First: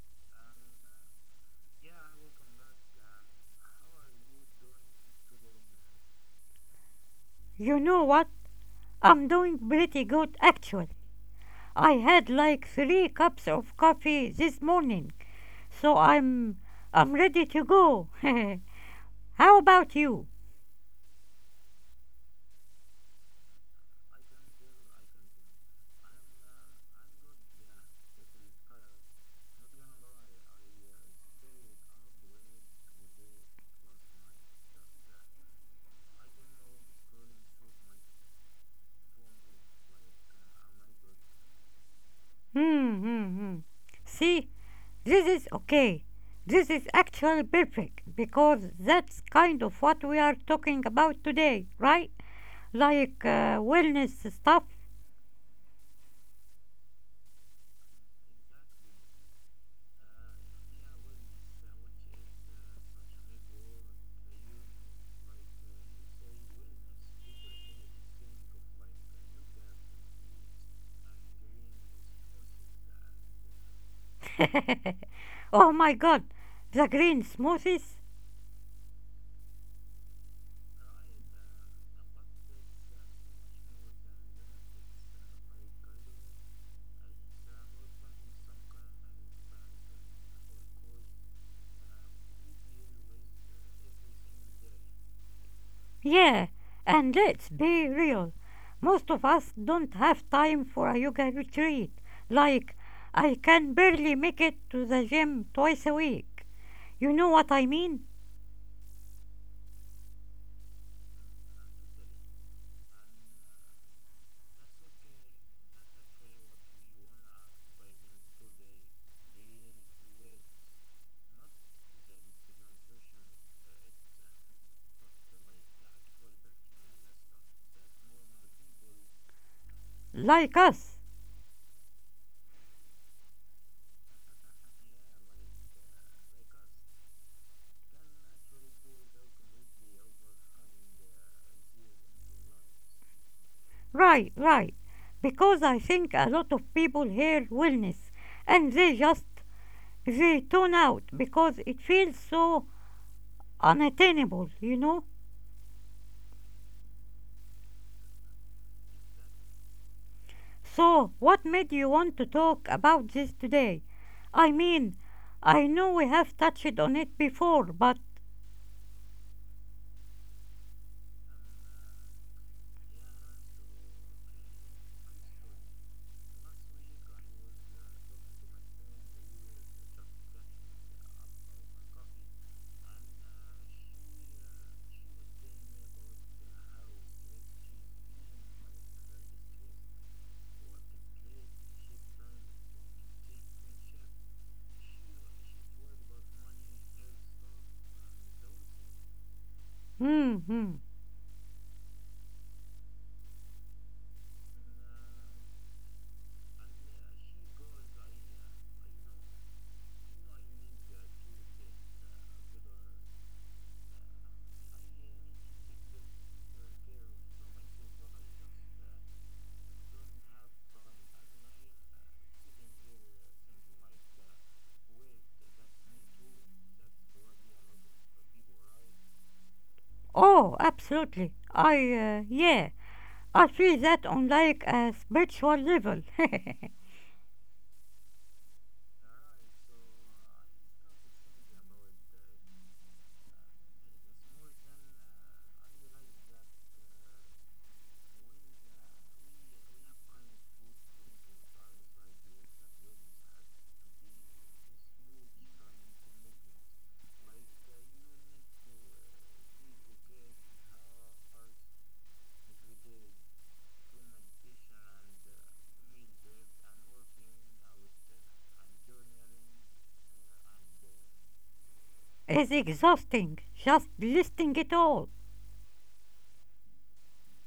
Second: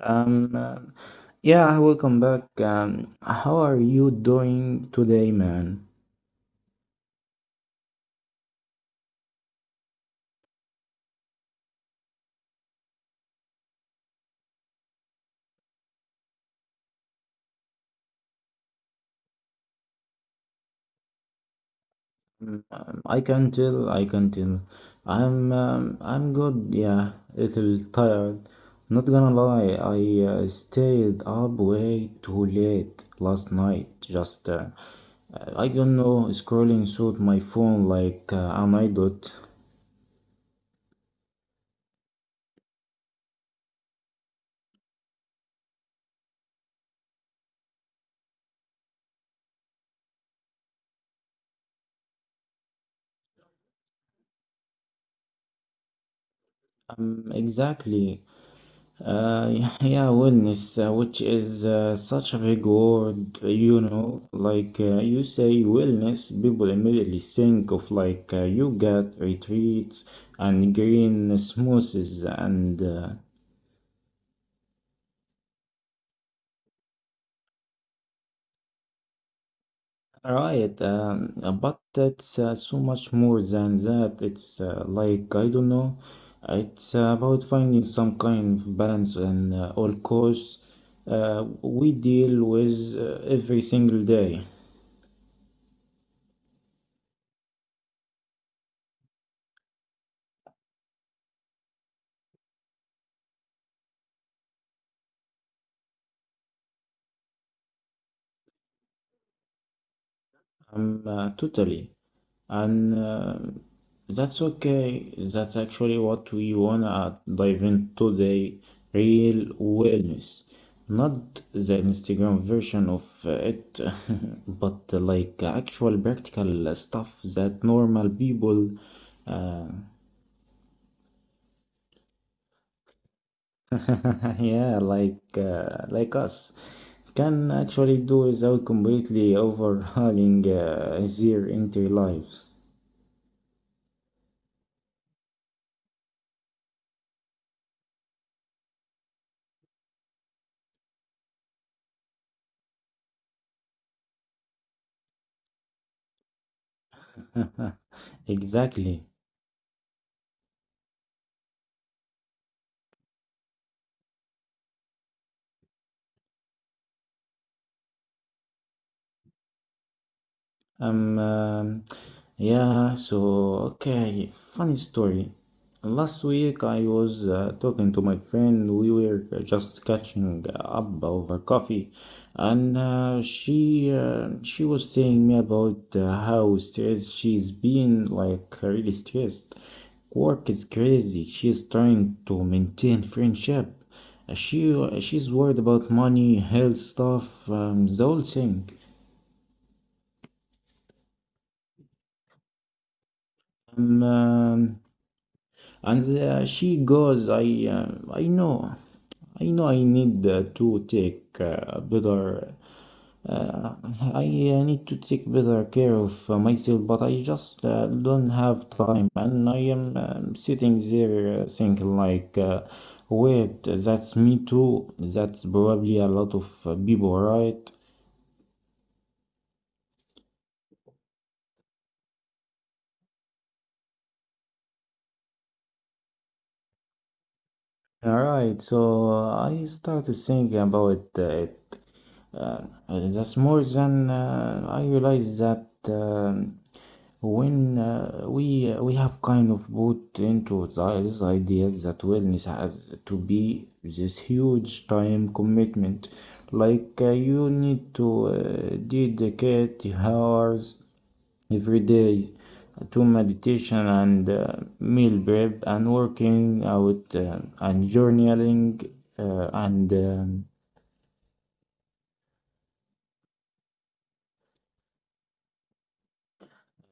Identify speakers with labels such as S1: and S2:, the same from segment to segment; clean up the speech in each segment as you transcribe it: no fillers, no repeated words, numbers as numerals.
S1: Um, uh, yeah, welcome back. How are you doing today, man?
S2: You know what? I'm doing pretty good actually. I had like three cups of coffee this morning, so I'm ready to go. How about you?
S1: I can tell. I can tell. I'm good. Yeah, little tired. Not gonna lie, I stayed up way too late last night. Just I don't know, scrolling through my phone like an idiot.
S2: Hmm, hmm, hmm. See, this is okay. This is actually perfect because that's kind of what we are talking about today, right? Like wellness stuff.
S1: Exactly. Uh, yeah, wellness, which is such a big word. Like you say wellness, people immediately think of like yoga retreats and green smoothies and
S2: Oh my God, the green smoothies?
S1: right. But that's so much more than that. It's like I don't know. It's about finding some kind of balance and all course we deal with every single day.
S2: Yeah, and let's be real. Most of us don't have time for a yoga retreat. Like, I can barely make it to the gym twice a week. You know what I mean?
S1: Totally. And that's okay. That's actually what we wanna dive into today. Real wellness. Not the Instagram version of it, but like actual practical stuff that normal people, uh,
S2: Like us.
S1: yeah, like us, can actually do without completely overhauling their entire lives.
S2: Right, right. Because I think a lot of people hear wellness and they just, they tune out because it feels so unattainable, you know?
S1: Exactly.
S2: So, what made you want to talk about this today? I mean, I know we have touched on it before, but.
S1: Um, um, yeah, so okay, funny story. Last week I was talking to my friend. We were just catching up over coffee, and she was telling me about how stressed she's been, like really stressed. Work is crazy. She's trying to maintain friendship. Uh, She she's worried about money, health stuff, the whole thing.
S2: Hmm, hmm.
S1: Um, um, And she goes, I know I need to take better, I need to take better care of myself, but I just don't have time. And I am sitting there thinking like, wait, that's me too. That's probably a lot of people, right?
S2: Oh, absolutely. Yeah, I feel that on like a spiritual level.
S1: All right, so I started thinking about it. Uh, that's more than I realized that when we have kind of bought into this idea that wellness has to be this huge time commitment, like you need to dedicate hours every day to meditation and meal prep and working out and journaling and
S2: It's exhausting, just listing it all.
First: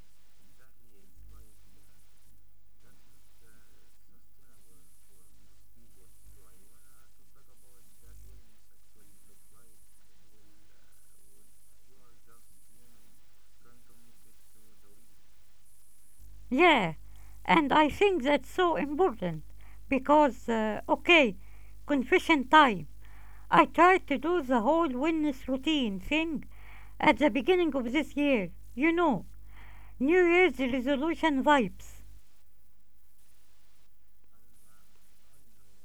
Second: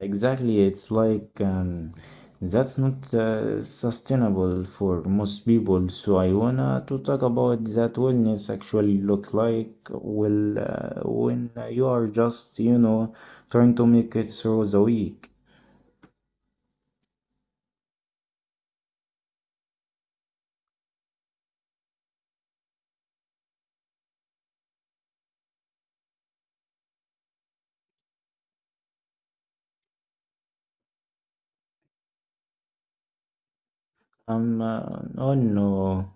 S1: exactly it's like that's not sustainable for most people. So I wanna to talk about that wellness actually look like well when you are just trying to make it through the week.
S2: Yeah, and I think that's so important because, okay, confession time. I tried to do the whole wellness routine thing at the beginning of this year. You know, New Year's resolution vibes.
S1: Oh no.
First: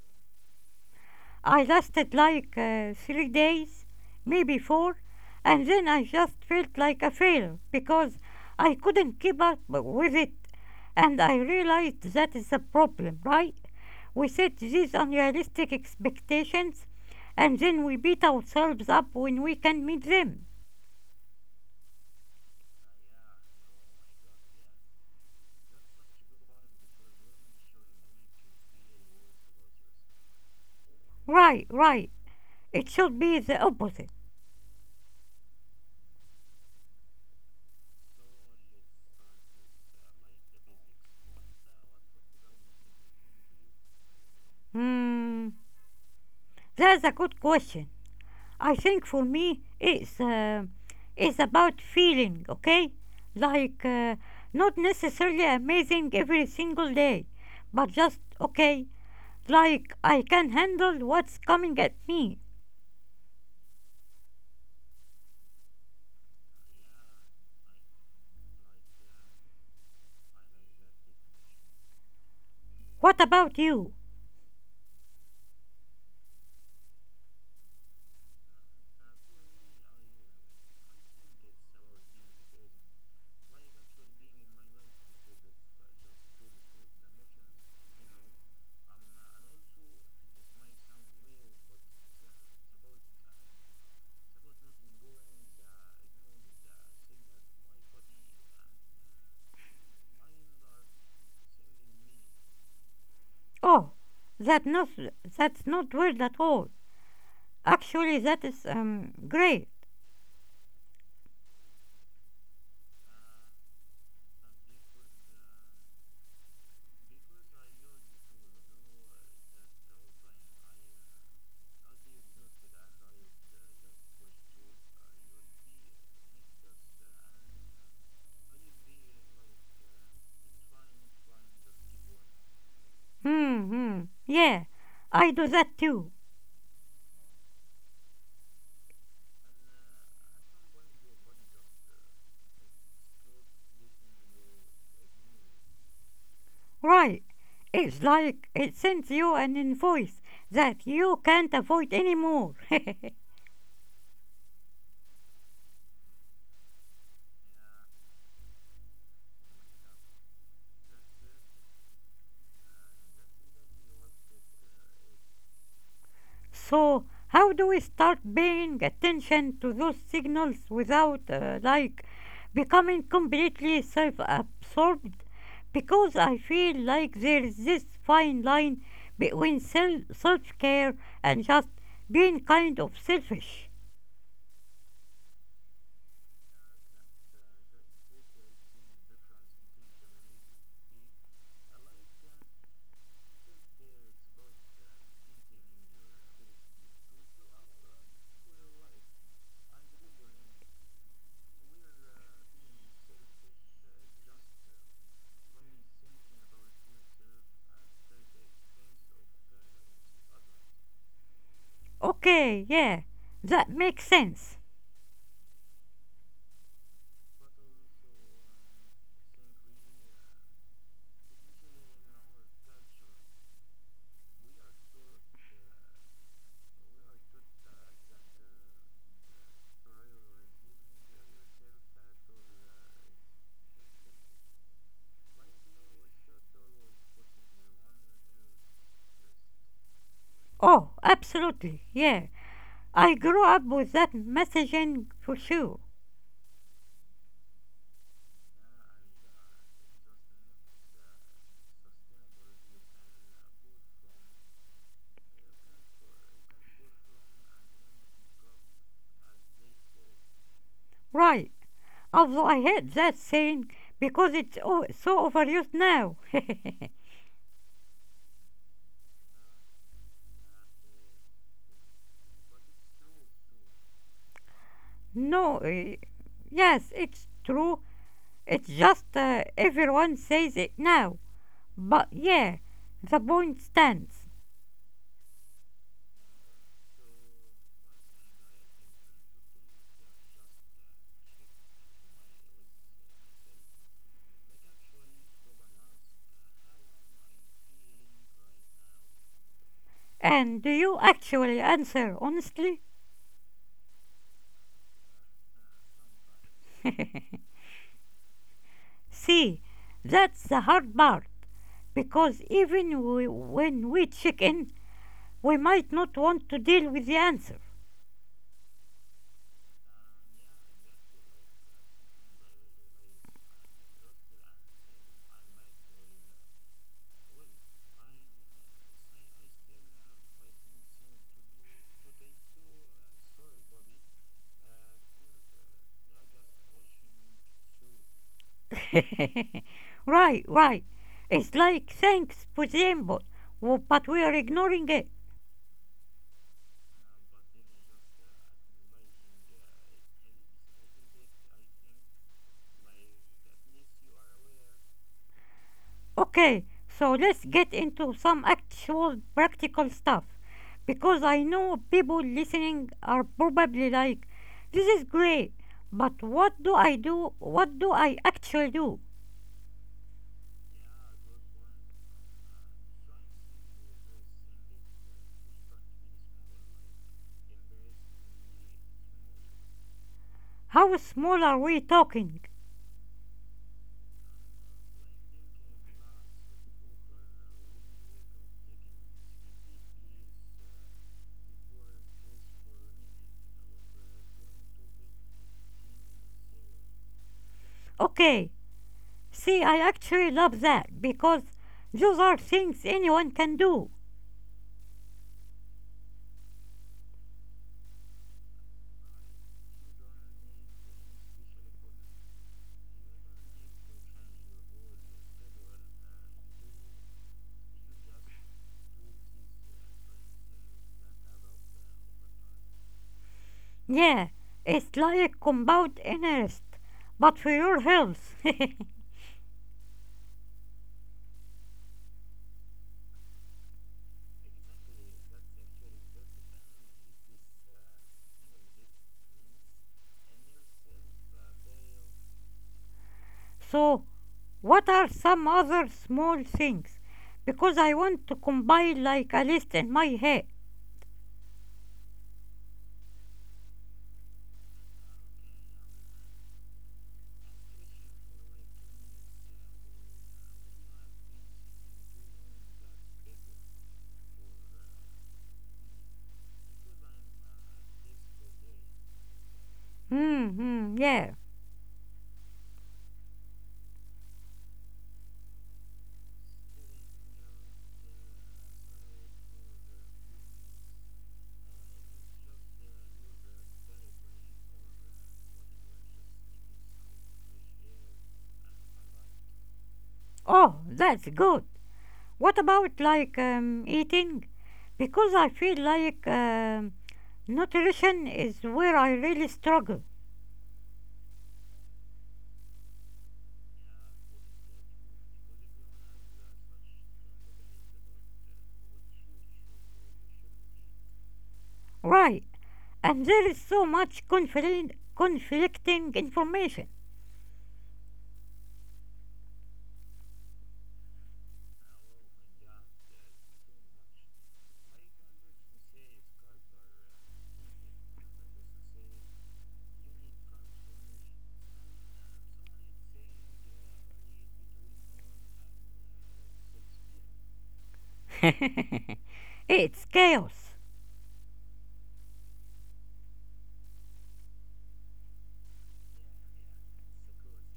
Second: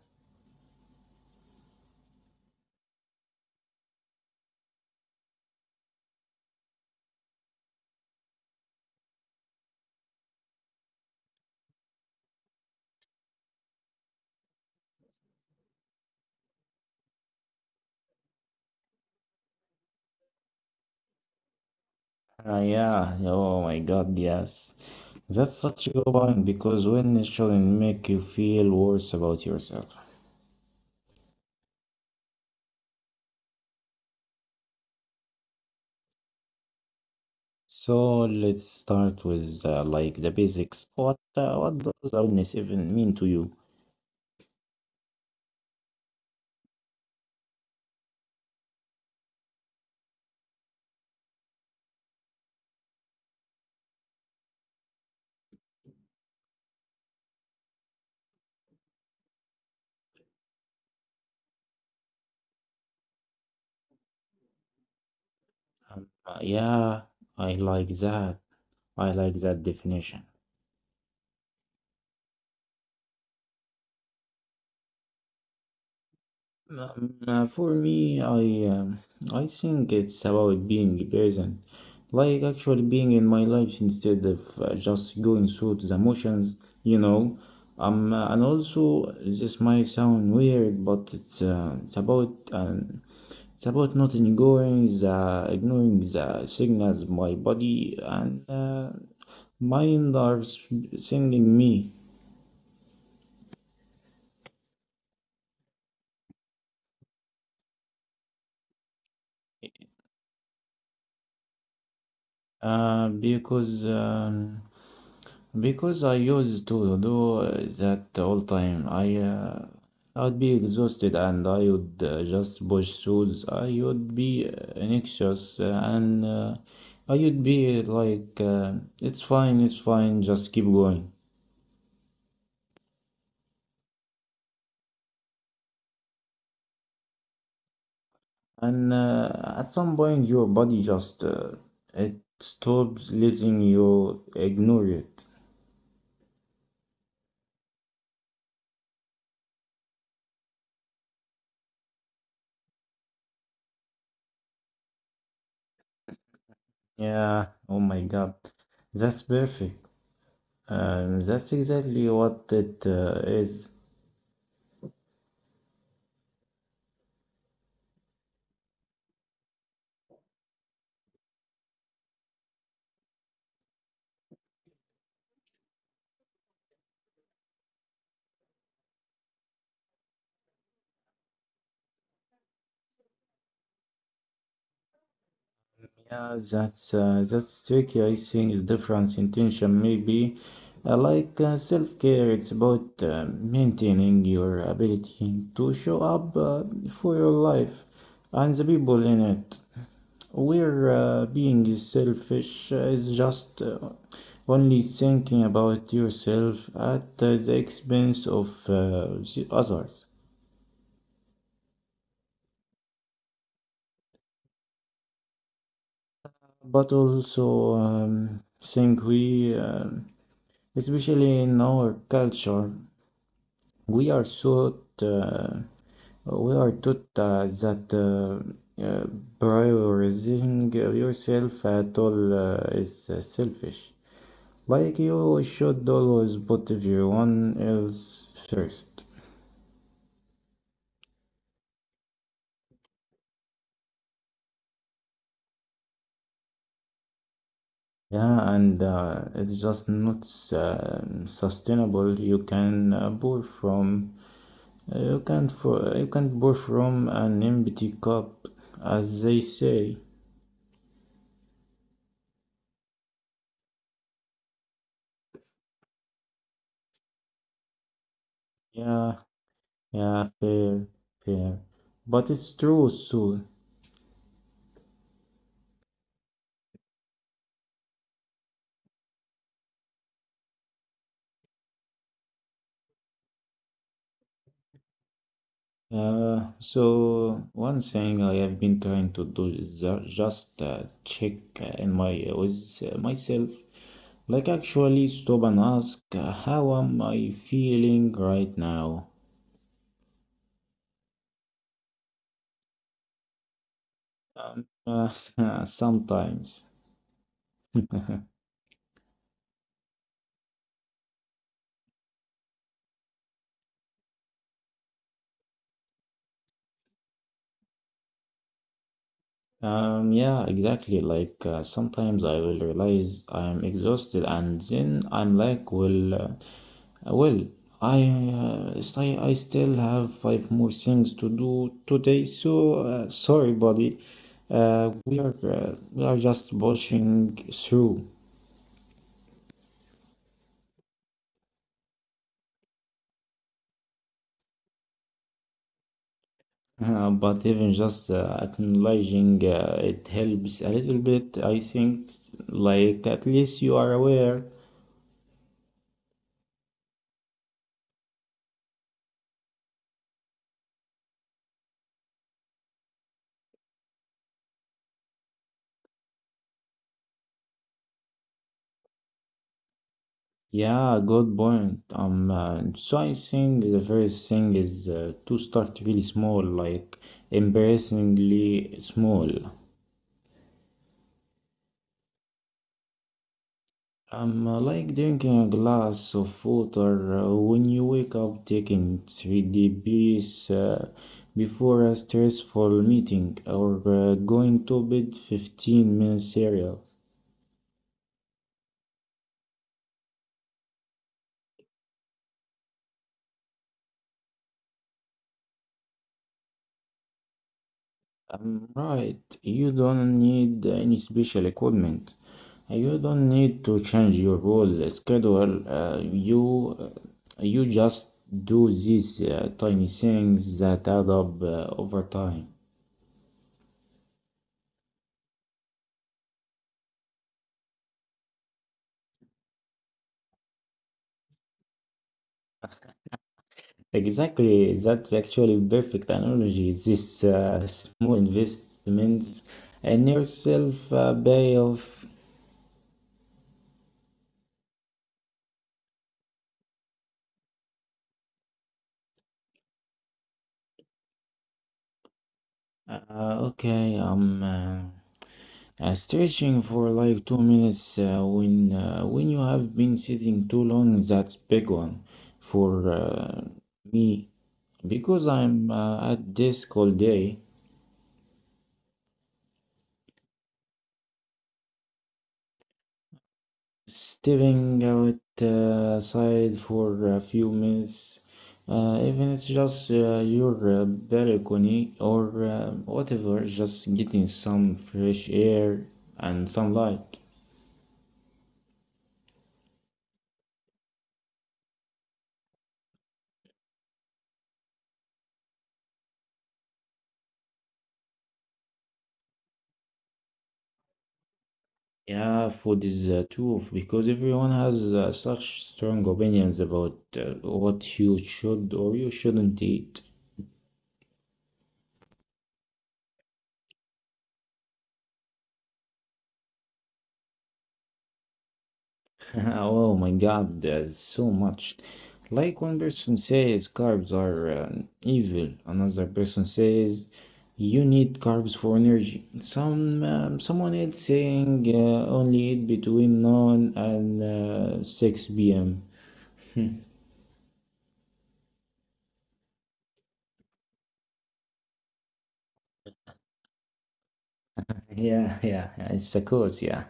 S2: I lasted like 3 days, maybe four, and then I just felt like a failure because I couldn't keep up with it. And I realized that is a problem, right? We set these unrealistic expectations and then we beat ourselves up when we can not meet them.
S1: Yeah, oh my God, yes. That's such a good point because wellness shouldn't make you feel worse about yourself.
S2: Right, right. It should be the opposite.
S1: So let's start with like the basics. What does wellness even mean to you?
S2: Hmm, that's a good question. I think for me, it's about feeling, okay? Like not necessarily amazing every single day, but just okay. Like I can handle what's coming at me.
S1: Yeah, I like that. I like that definition.
S2: What about you?
S1: For me, I think it's about being present, like actually being in my life instead of just going through the motions, you know. And also this might sound weird, but it's about not ignoring the ignoring the signals my body and mind are sending me,
S2: Oh, that not that's not weird at all. Actually, that is great.
S1: because. Because I used to do that all time. I'd be exhausted and I would just push shoes. I would be anxious and I would be like, it's fine, just keep going.
S2: Hmm, hmm. Yeah, I do that too.
S1: And at some point, your body just it stops letting you ignore it.
S2: Right. It's like it sends you an invoice that you can't avoid anymore.
S1: Yeah. Oh my God, that's perfect. That's exactly what it is.
S2: So, how do we start paying attention to those signals without, like, becoming completely self absorbed? Because I feel like there's this fine line between self care and just being kind of selfish.
S1: Yeah, that's tricky. I think it's different intention, maybe like self-care. It's about maintaining your ability to show up for your life and the people in it. Where being selfish is just only thinking about yourself at the expense of the others.
S2: Okay, yeah, that makes sense.
S1: But also, think we, especially in our culture, we are so uh, we are taught that prioritizing yourself at all is selfish. Like you should always put everyone else first.
S2: Oh, absolutely, yeah. I grew up with that messaging for sure.
S1: Yeah, and it's just not sustainable. You can for you can pour from an empty cup, as they say.
S2: Right. Although I hate that saying because it's so overused now.
S1: Yeah, yeah, fair, fair. But it's true, Sue.
S2: No, yes, it's true. It's just everyone says it now. But yeah, the point stands.
S1: So one thing I have been trying to do is just check in my with myself, like actually stop and ask, how am I feeling right now?
S2: And do you actually answer honestly?
S1: Sometimes.
S2: See, that's the hard part because even we, when we check in, we might not want to deal with the answer.
S1: Yeah, exactly. Like sometimes I will realize I'm exhausted, and then I'm like, well, I still have 5 more things to do today, so sorry, buddy. We are just pushing through,
S2: Right, right. It's like thanks, for the input, but we are ignoring it.
S1: but even just acknowledging it helps a little bit. I think, like at least you are aware.
S2: Okay, so let's get into some actual practical stuff. Because I know people listening are probably like, this is great, but what do I do? What do I actually do?
S1: Yeah, good point. So I think the first thing is to start really small, like embarrassingly small.
S2: How small are we talking?
S1: I'm Like drinking a glass of water when you wake up, taking 3D uh, before a stressful meeting, or going to bed 15 minutes cereal.
S2: Okay, see, I actually love that because those are things anyone can do.
S1: I'm right, you don't need any special equipment. You don't need to change your whole schedule. You just do these tiny things that add up over time.
S2: Yeah, it's like compound interest, but for your health.
S1: Exactly, that's actually perfect analogy. This small investments in yourself pay off.
S2: So, what are some other small things? Because I want to combine like a list in my head.
S1: Okay, I'm stretching for like 2 minutes when when you have been sitting too long. That's big one for me because I'm at desk all day.
S2: Hmm, hmm, yeah.
S1: Stepping out side for a few minutes, even it's just your balcony or whatever, just getting some fresh air and sunlight.
S2: Oh, that's good. What about like eating? Because I feel like nutrition is where I really struggle.
S1: Yeah, food is a tool because everyone has such strong opinions about what you should or you shouldn't eat.
S2: Right, and there is so much conflicting information.
S1: Oh my God, there's so much. Like one person says carbs are evil, another person says you need carbs for energy. Some someone else saying only eat between 9 and 6 p.m.
S2: It's chaos.
S1: Yeah, yeah, yeah, it's a cause, yeah.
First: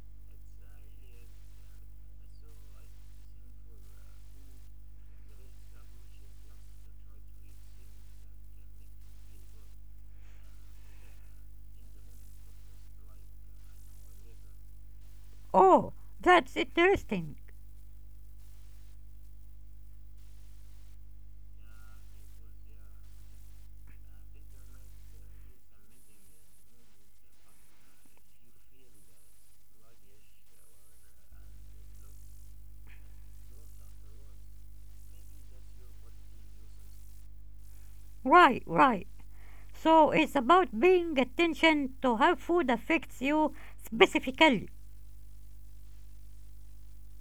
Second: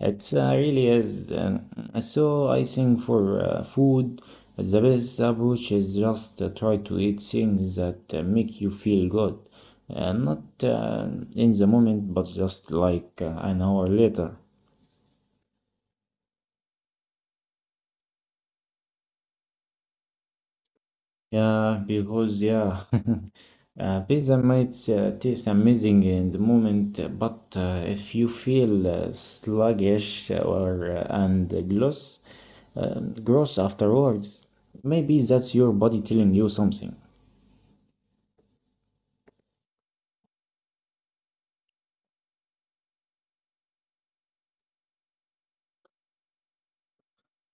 S1: It really is. So I think for food, the best approach is just try to eat things that make you feel good. Not in the moment, but just like an hour later.
S2: Oh, that's interesting.
S1: Yeah, because yeah, pizza might taste amazing in the moment, but if you feel sluggish or and gross, gross afterwards, maybe that's your body telling you something.
S2: Right, right. So it's about being attention to how food affects you specifically.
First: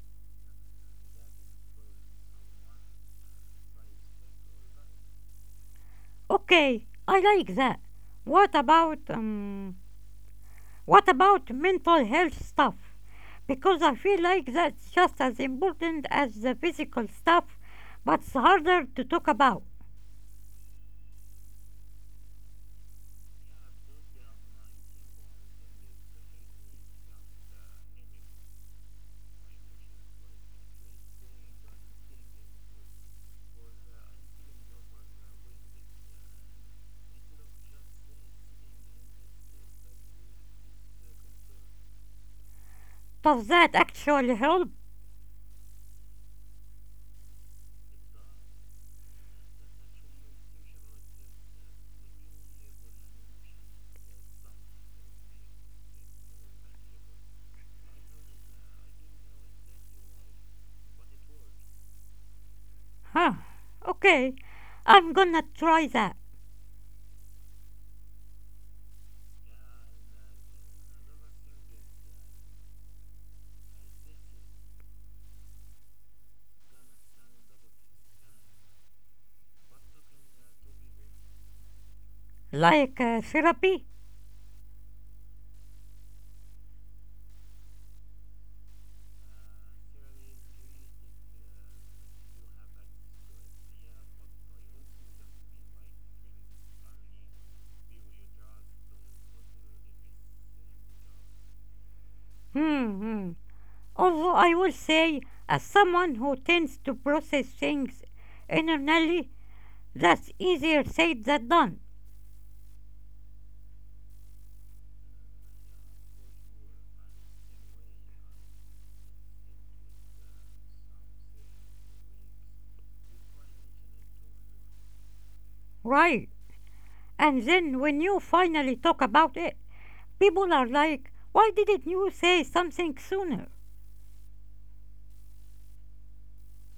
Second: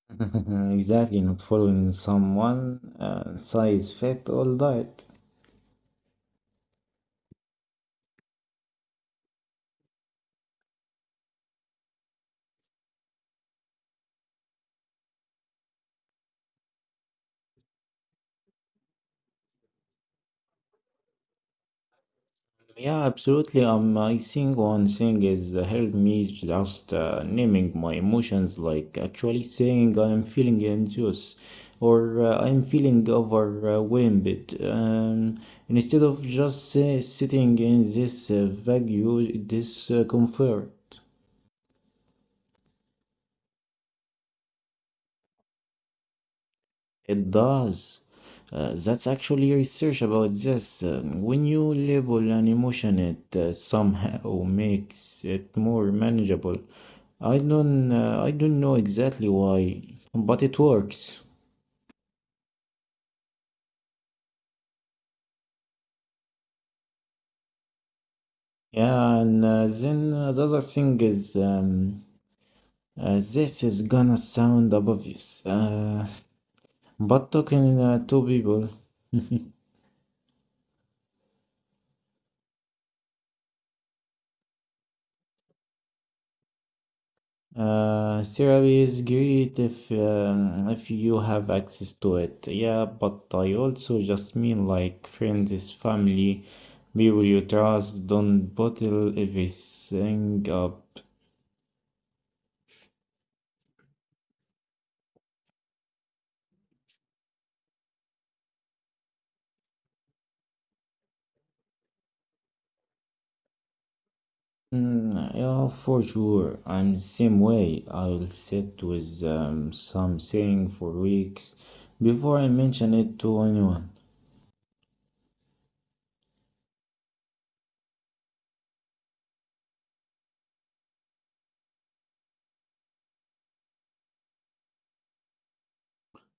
S1: Exactly, not following someone size fit all diet.
S2: Okay, I like that. What about um what about mental health stuff? Because I feel like that's just as important as the physical stuff, but it's harder to talk about.
S1: Yeah, absolutely. I think one thing is helped me just naming my emotions, like actually saying I'm feeling anxious or I'm feeling overwhelmed. Instead of just sitting in this vague discomfort.
S2: Does that actually help?
S1: It does. That's actually research about this. When you label an emotion, it somehow makes it more manageable. I don't know exactly why, but it works.
S2: Huh. Okay. I'm gonna try that.
S1: Yeah, and then the other thing is, this is gonna sound obvious, but talking to people.
S2: Like therapy.
S1: Therapy is great if you have access to it. Yeah, but I also just mean like friends, family, people you trust. Don't bottle everything up.
S2: Hmm, hmm. Although I will say, as someone who tends to process things internally, that's easier said than done,
S1: Mm, yeah, for sure. I'm the same way. I'll sit with something for weeks before I mention it to anyone.
S2: right? And then when you finally talk about it, people are like, why didn't you say something sooner?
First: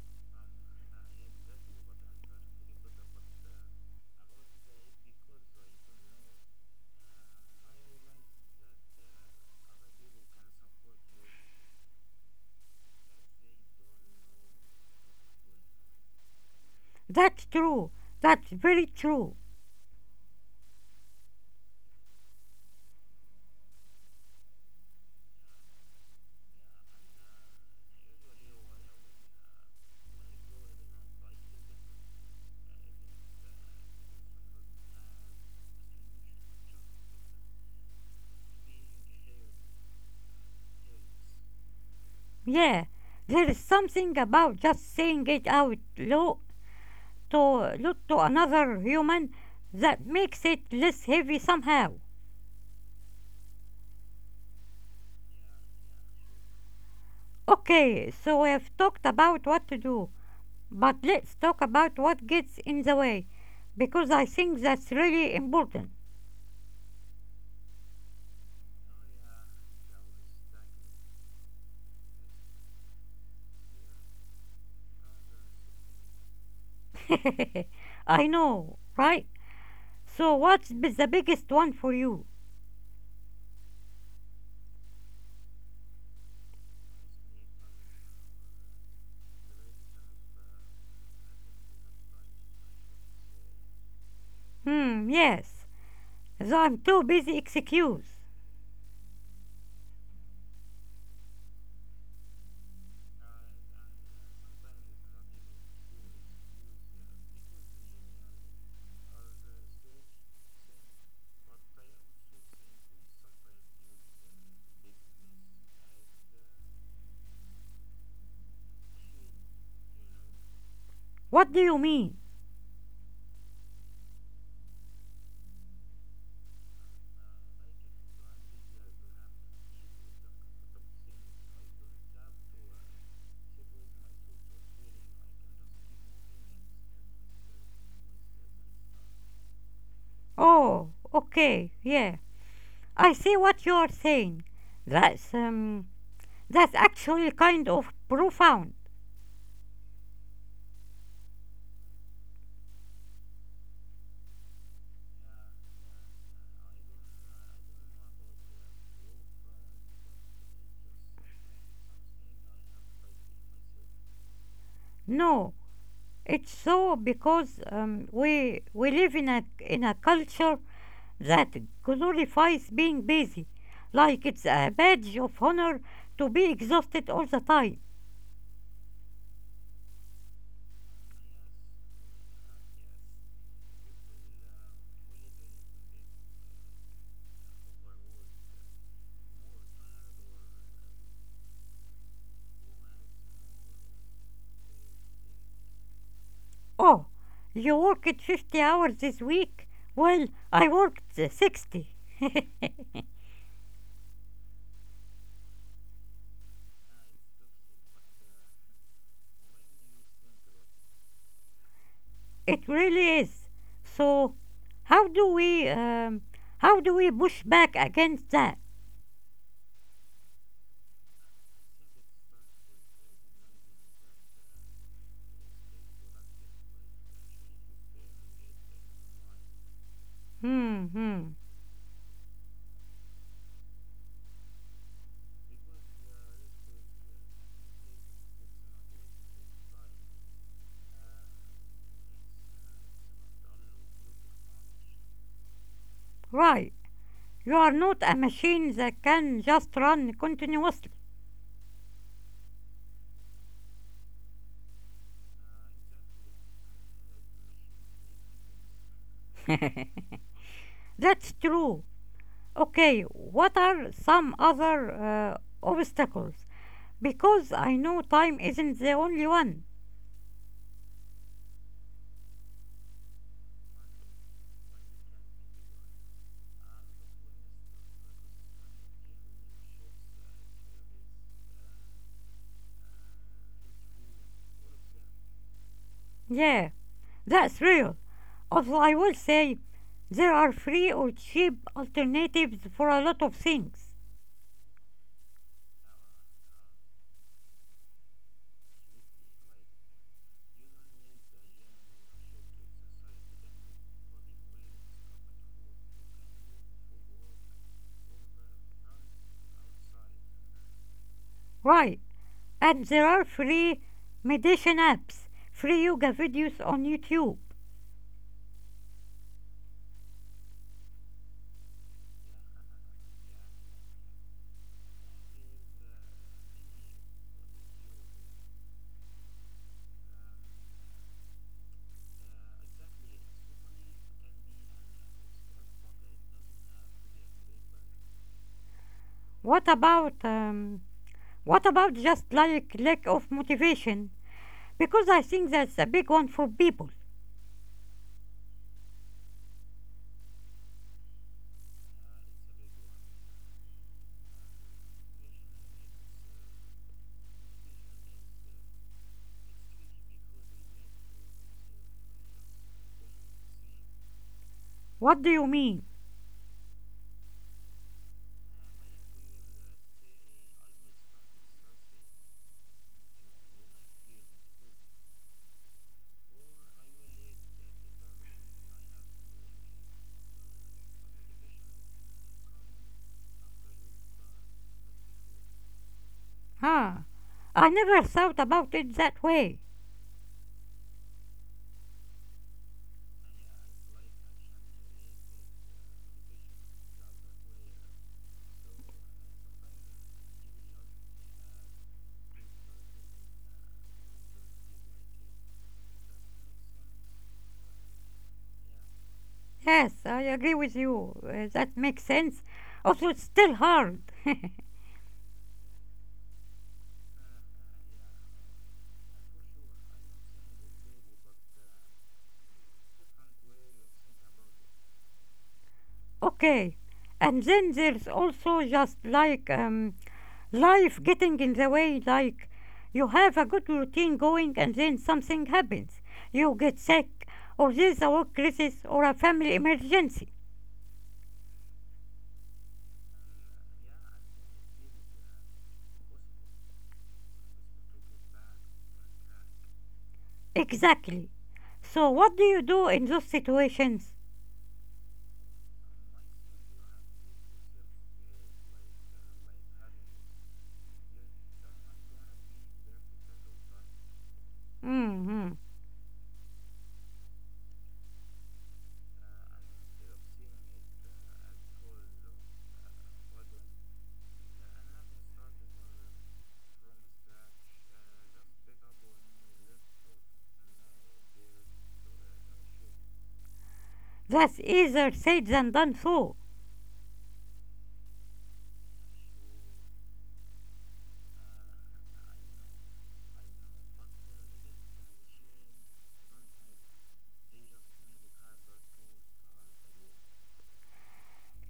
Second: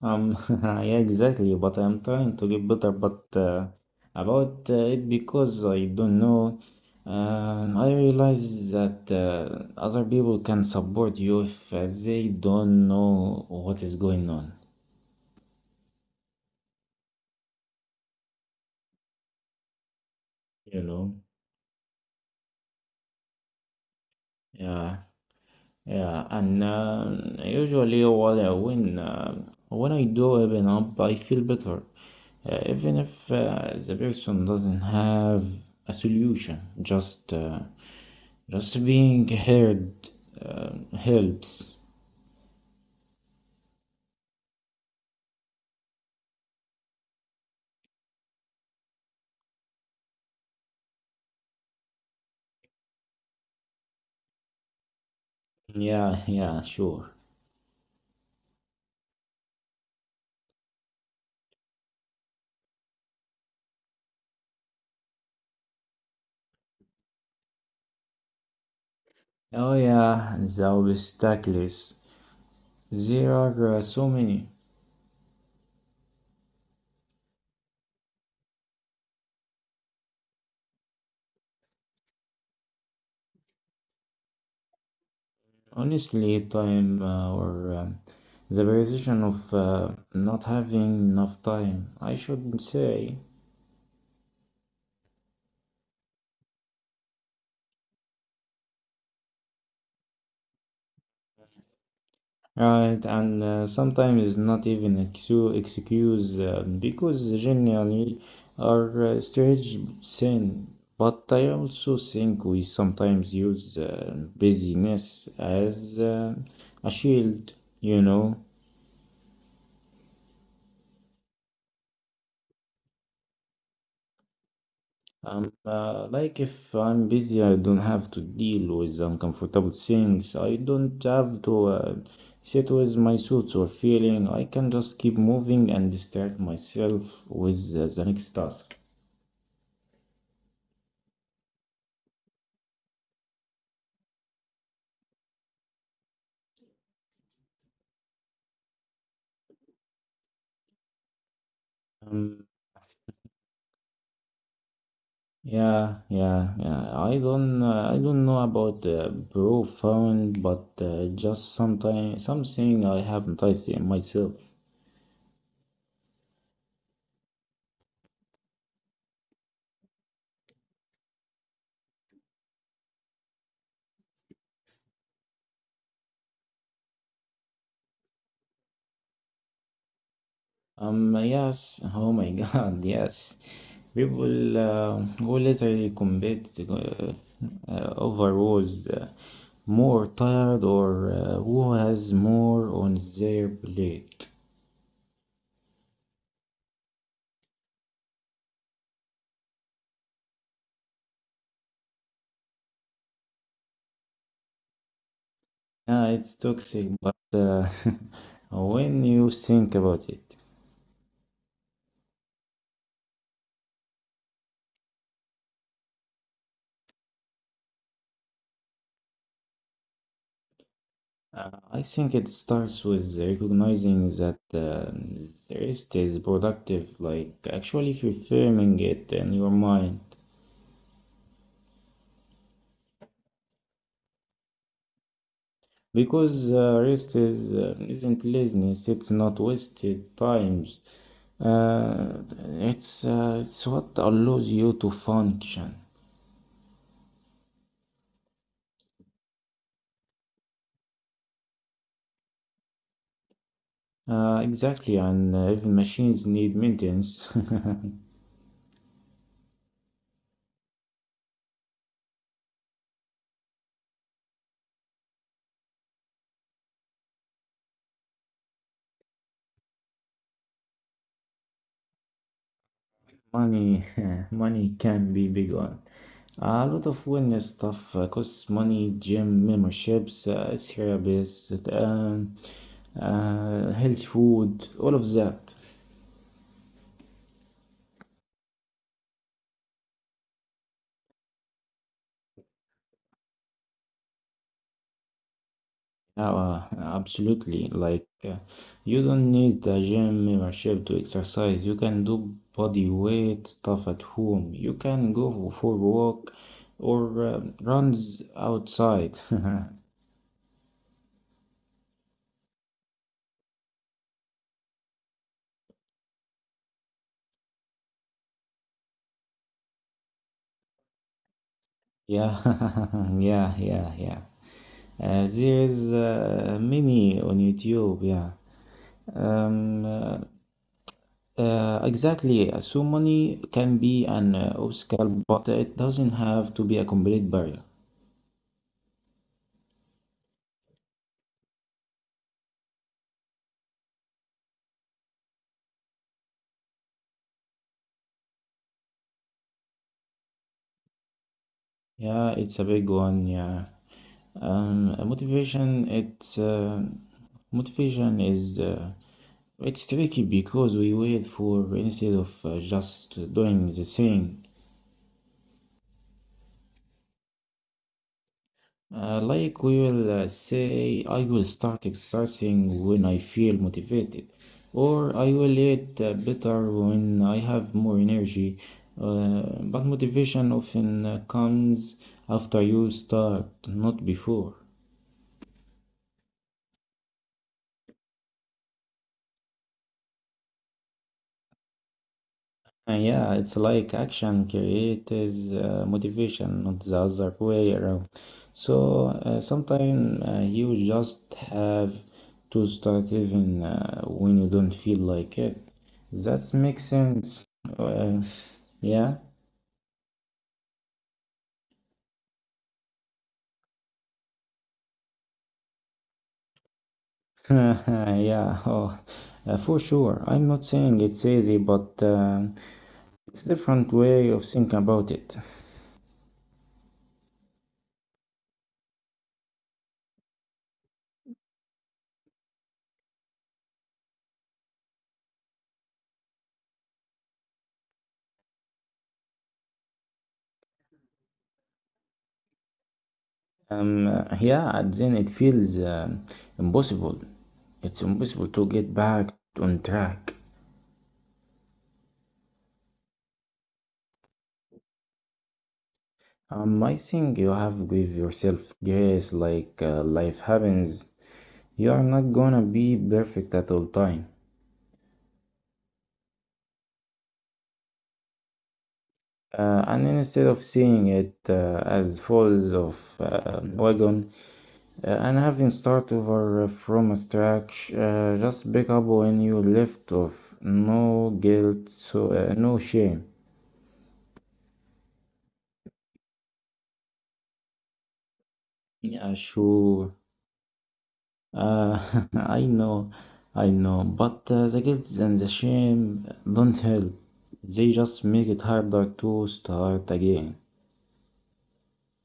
S1: Um, yeah, exactly. But I'm trying to get better, but about it because I don't know. I realize that other people can support you if they don't know what is going on.
S2: That's true. That's very true.
S1: You know? Yeah, yeah. And usually, what I- when I do open up, I feel better, even if the person doesn't have a solution. Just being heard uh, helps.
S2: Yeah, there is something about just saying it out loud to look to another human that makes it less heavy somehow.
S1: Yeah, yeah, sure.
S2: Okay, so we have talked about what to do, but let's talk about what gets in the way, because I think that's really important.
S1: Oh, yeah, the obstacles. There are so many.
S2: I know, right? So, what's the biggest one for you?
S1: Honestly, time, or the position of not having enough time, I should say.
S2: Hmm, yes, the I'm too busy excuse.
S1: Right, and sometimes it's not even excuse because generally are strange sin. But I also think we sometimes use busyness as a shield, you know.
S2: What do you mean?
S1: Like if I'm busy, I don't have to deal with uncomfortable things. I don't have to sit with my thoughts or feeling. I can just keep moving and distract myself with the next task.
S2: Oh, okay, yeah, I see what you're saying. That's, um, that's actually kind of profound.
S1: Um, yeah, yeah, yeah. I don't know about profound, but just sometime something I haven't tasted in myself.
S2: No, it's so because we live in a culture that glorifies being busy, like it's a badge of honor to be exhausted all the time.
S1: Yes. Oh my God, yes. People who literally compete over who's more tired or who has more on their plate.
S2: Oh, you worked 50 hours this week? Well, I worked 60.
S1: Yeah, it's toxic, but when you think about it.
S2: It really is. So, how do we um, how do we push back against that?
S1: I think it starts with recognizing that the rest is productive, like actually reframing it in your mind.
S2: Hmm, hmm.
S1: Because rest is, isn't laziness, it's not wasted times. Uh, it's what allows you to function.
S2: Right. You are not a machine that can just run continuously.
S1: Exactly, and even machines need maintenance.
S2: That's true. Okay, what are some other obstacles? Because I know time isn't the only one.
S1: Money, money can be big one. A lot of wellness stuff costs money, gym memberships, therapists, healthy food, all of that.
S2: Yeah, that's real. Although I will say there are free or cheap alternatives for a lot of things.
S1: Absolutely. You don't need a gym membership to exercise. You can do body weight stuff at home. You can go for a walk or runs outside.
S2: Right, and there are free meditation apps, free yoga videos on YouTube.
S1: Yeah, yeah, yeah, yeah. There's many on YouTube, yeah. Um, uh, exactly. So money can be an obstacle, but it doesn't have to be a complete barrier.
S2: What about um, what about just like lack of motivation? Because I think that's a big one for people.
S1: Yeah, it's a big one. Yeah. Motivation. It's motivation is It's tricky because we wait for instead of just doing the same.
S2: What do you mean?
S1: Like we will say, I will start exercising when I feel motivated, or I will eat better when I have more energy. But motivation often comes after you start, not before.
S2: Huh? I never thought about it that way.
S1: And yeah, it's like action creates motivation, not the other way around. So sometimes you just have to start even when you don't feel like it. That makes sense. Uh, yeah,
S2: Yes, I agree with you. That makes sense. Also, it's still hard.
S1: yeah, oh, for sure. I'm not saying it's easy, but it's a different way of thinking about it.
S2: Okay. And then there's also just like life getting in the way, like you have a good routine going and then something happens. You get sick, or there's a work crisis, or a family emergency.
S1: Yeah, and then it feels impossible. It's impossible to get back on track.
S2: Exactly. So, what do you do in those situations?
S1: I think you have to give yourself grace like life happens. You are not gonna be perfect at all time.
S2: Hmm.
S1: And instead of seeing it as falls of wagon and having start over from a scratch, just pick up when you left off. No guilt, so no shame.
S2: That's easier said than done, though.
S1: Yeah, sure. Uh, I know, I know, but the guilt and the shame don't help. They just make it harder to start again.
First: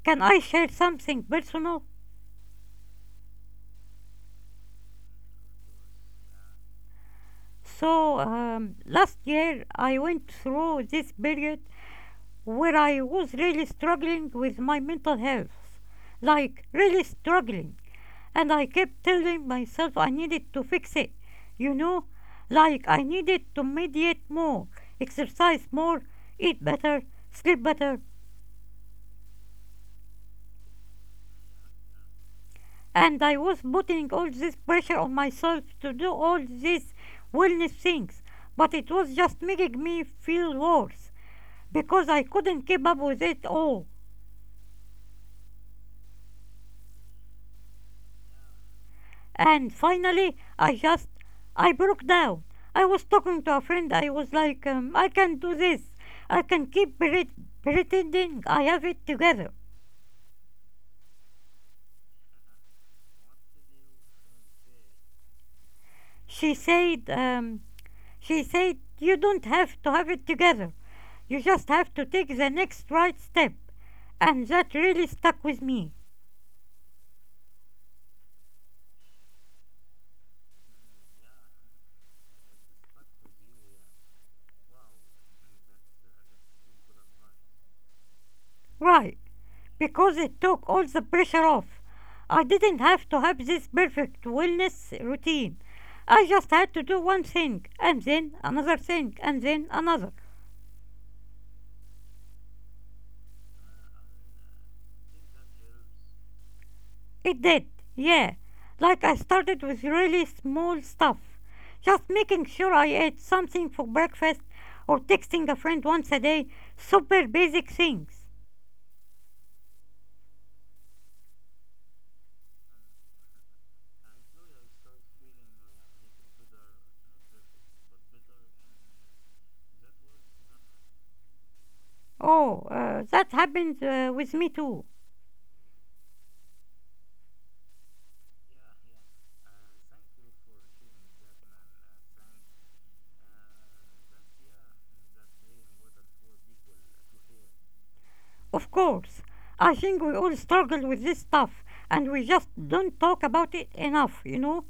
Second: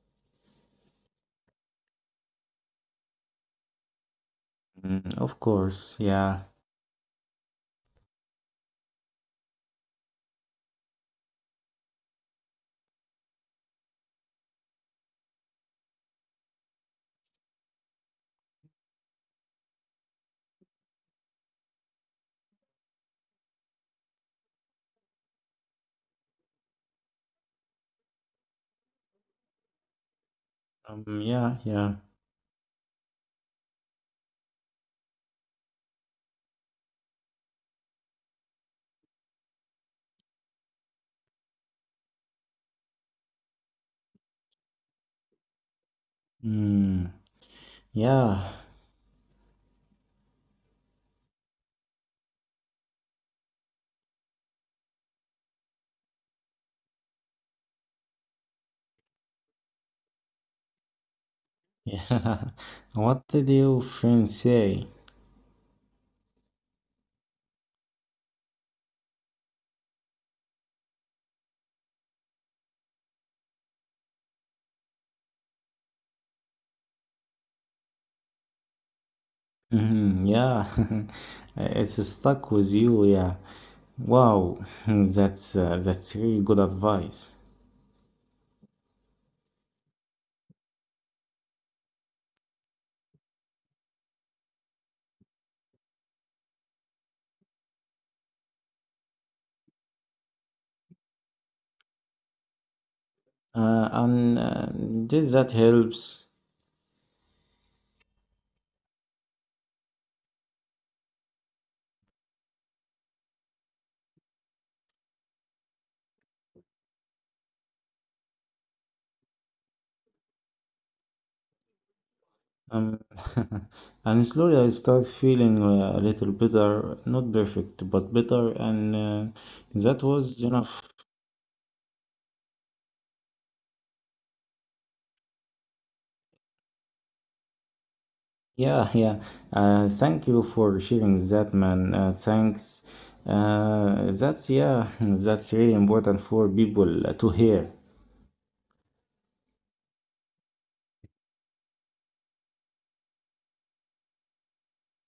S2: Can I share something personal?
S1: Mm, of course, yeah.
S2: So, last year I went through this period where I was really struggling with my mental health. Like, really struggling. And I kept telling myself I needed to fix it. You know, like I needed to meditate more, exercise more, eat better, sleep better,
S1: Yeah, yeah.
S2: and I was putting all this pressure on myself to do all these wellness things, but it was just making me feel worse because I couldn't keep up with it all.
S1: Mm, yeah,
S2: And finally, I just I broke down. I was talking to a friend. I was like, I can do this. I can keep pretending I have it together.
S1: yeah. What did your friend say?
S2: She said, you don't have to have it together. You just have to take the next right step. And that really stuck with me.
S1: Mhm, yeah, it's stuck with you, yeah. Wow, that's really good advice.
S2: Right, because it took all the pressure off. I didn't have to have this perfect wellness routine. I just had to do one thing, and then another thing, and then another.
S1: And did that helps?
S2: It did, yeah. Like I started with really small stuff. Just making sure I ate something for breakfast or texting a friend once a day. Super basic things.
S1: Um, and slowly I start feeling a little better, not perfect, but better, and that was enough.
S2: Oh, that happened with me too.
S1: Yeah, yeah. Thank you for sharing that, man. Thanks. That's yeah, that's really important for people to hear.
S2: Of course. I think we all struggle with this stuff, and we just don't talk about it enough, you know?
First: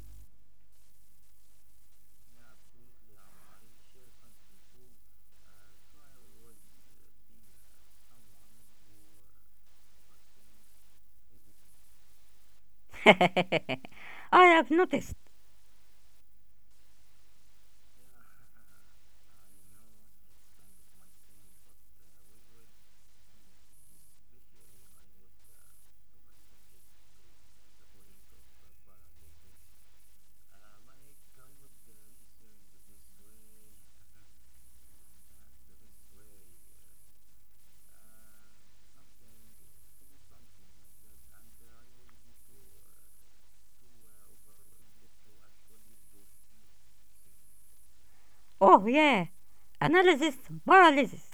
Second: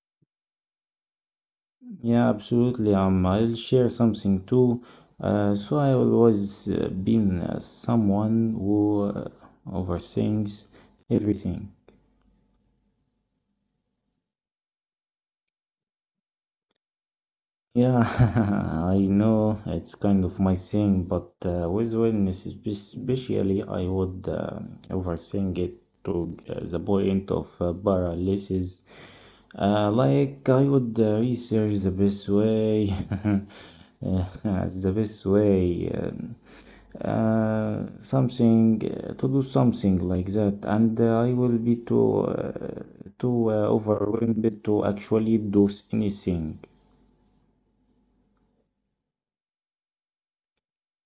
S1: Yeah, absolutely. I'll share something too. So I always been someone who overthinks everything.
S2: I have noticed.
S1: Yeah, I know it's kind of my thing, but with wellness especially, I would overthink it to the point of paralysis. Like I would research the best way, uh, the best way, um, something to do something like that, and I will be too overwhelmed to actually do anything.
S2: Oh, yeah. Analysis paralysis.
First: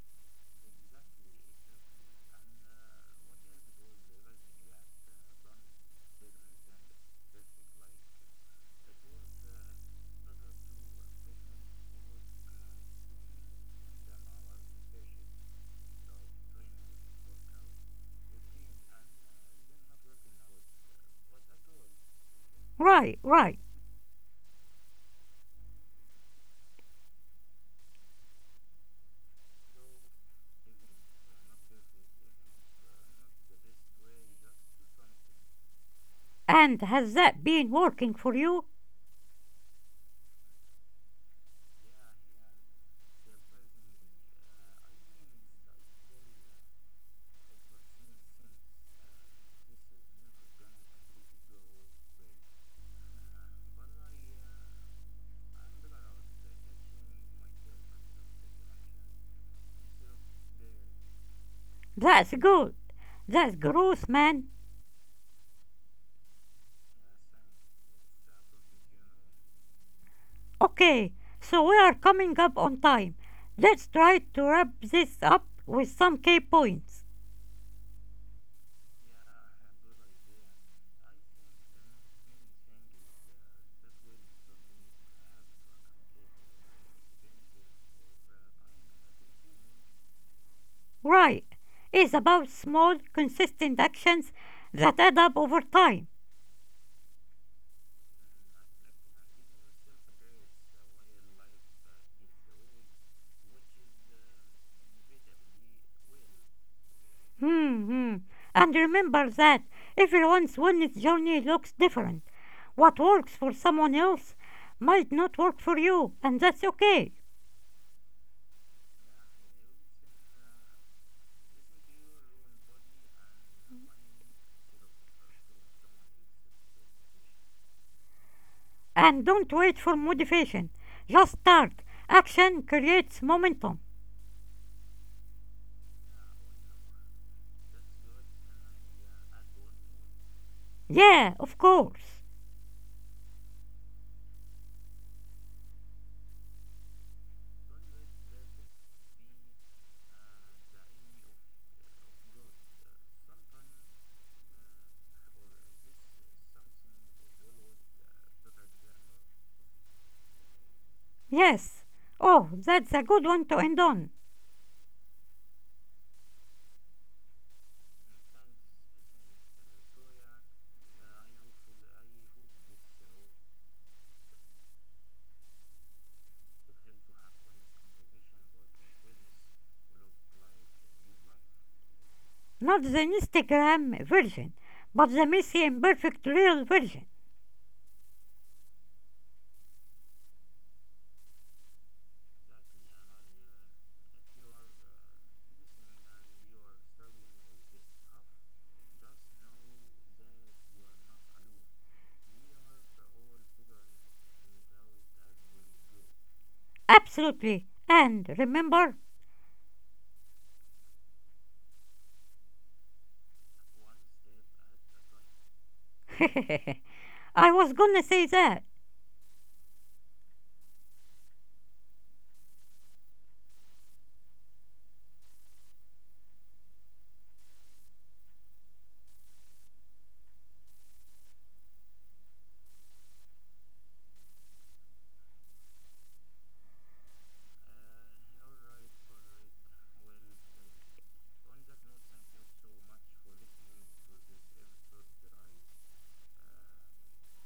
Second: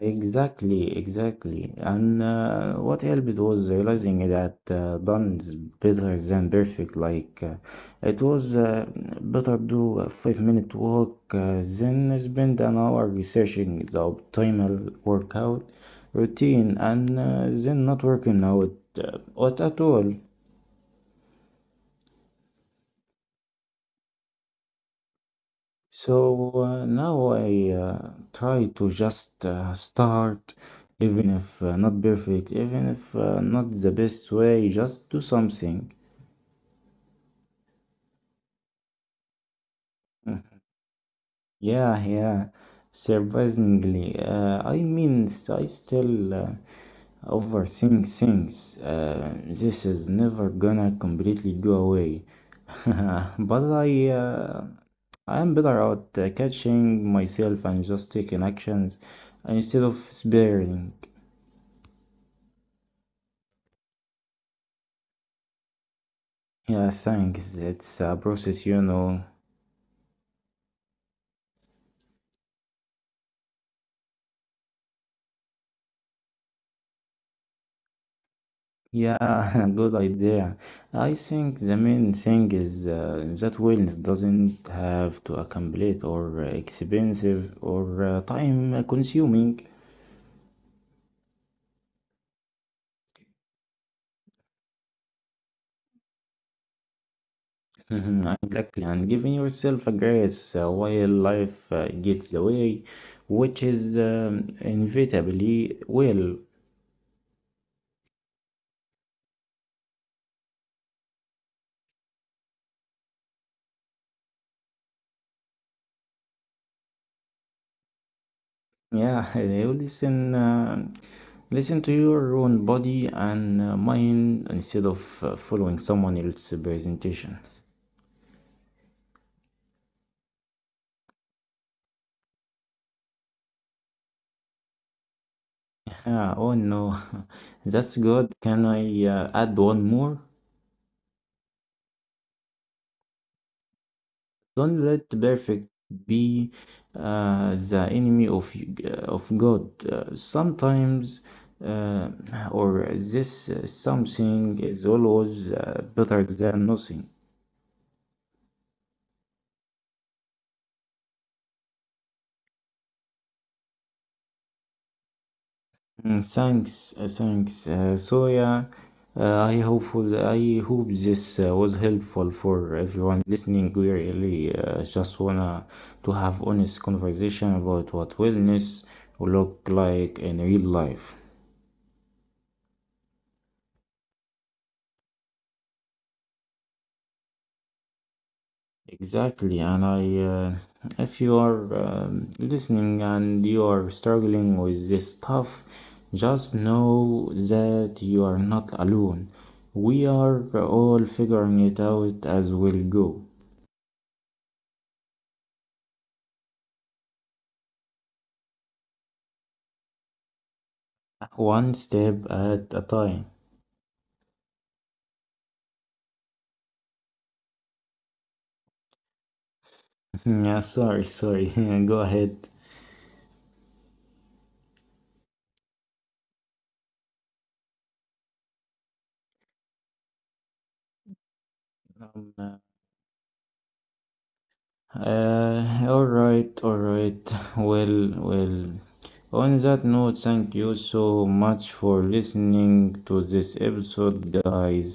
S1: Exactly, exactly. And what helped was realizing that done is better than perfect. Like, it was Better do a 5-minute walk than spend an hour researching the optimal workout routine and then not working out what at all.
S2: Right, right.
S1: So now I try to just start, even if not perfect, even if not the best way, just do something.
S2: And has that been working for you?
S1: Yeah, yeah, surprisingly. I mean, I still overthink things. This is never gonna completely go away. But I am better at catching myself and just taking actions instead of sparing.
S2: That's good. That's gross, man.
S1: Yeah, thanks. It's a process, you know.
S2: Okay, so we are coming up on time. Let's try to wrap this up with some key points.
S1: Yeah, good idea. I think the main thing is that wellness doesn't have to a complete or expensive or time consuming.
S2: Right. It's about small, consistent actions that add up over time.
S1: Mhm, exactly, and giving yourself a grace while life gets away, which is inevitably will.
S2: Hmm, hmm. And remember that everyone's wellness journey looks different. What works for someone else might not work for you, and that's okay.
S1: Yeah, you listen. Listen to your own body and mind instead of following someone else's presentations.
S2: And don't wait for motivation. Just start. Action creates momentum.
S1: Yeah, oh no, that's good. Can I add one more?
S2: Yeah, of course.
S1: Don't let perfect be the enemy of of God. Sometimes, uh, or this something is always better than nothing.
S2: Yes. Oh, that's a good one to end on.
S1: Mm, thanks, thanks. So yeah, I hope this was helpful for everyone listening. We really just wanna to have honest conversation about what wellness looked
S2: Not the
S1: like in real life.
S2: Instagram version, but the messy, imperfect, real version.
S1: Exactly, and if you are listening and you are struggling with this stuff, just know that you are not alone. We are all figuring it out as we go.
S2: Absolutely. And remember,
S1: One step at a time.
S2: I was gonna say that.
S1: Yeah, sorry, sorry. Go ahead. Um, all right, Well. On that note, thank you so much for listening to this episode, guys,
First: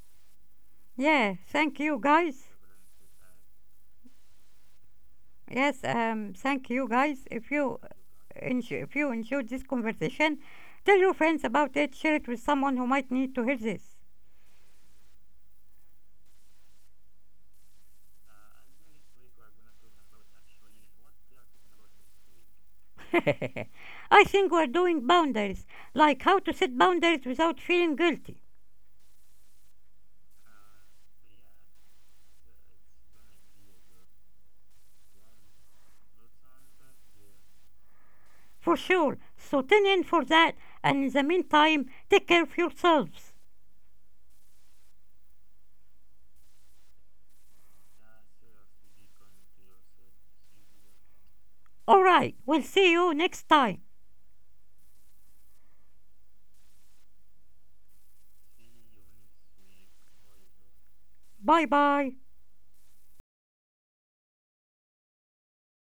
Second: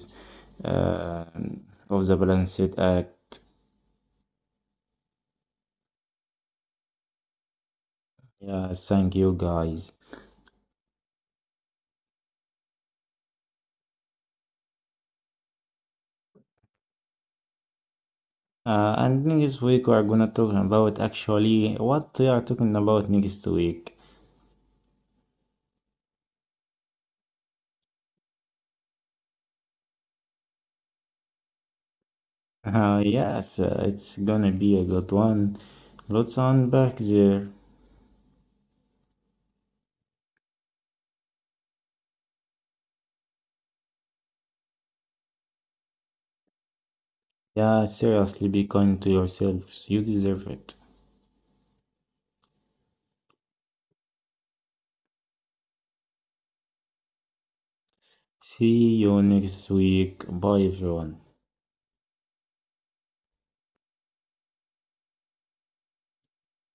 S1: uh,
S2: Yeah, thank you
S1: of the
S2: guys.
S1: Balanced Act.
S2: Yes, thank you guys. If you enjoy,
S1: Yeah,
S2: if you
S1: thank you,
S2: enjoyed this
S1: guys.
S2: conversation, tell your friends about it. Share it with someone who might need to hear this.
S1: And next week we are gonna talk about actually what we are talking about next week.
S2: I think we're doing boundaries, like how to set boundaries without feeling guilty,
S1: Yes, it's gonna be a good one. Lots on back there.
S2: for sure. So tune in for that, and in the meantime, take care of yourselves.
S1: Yeah, seriously, be kind to yourselves. You deserve it.
S2: All right, we'll see you next time.
S1: See you next week. Bye, everyone.
S2: Bye bye.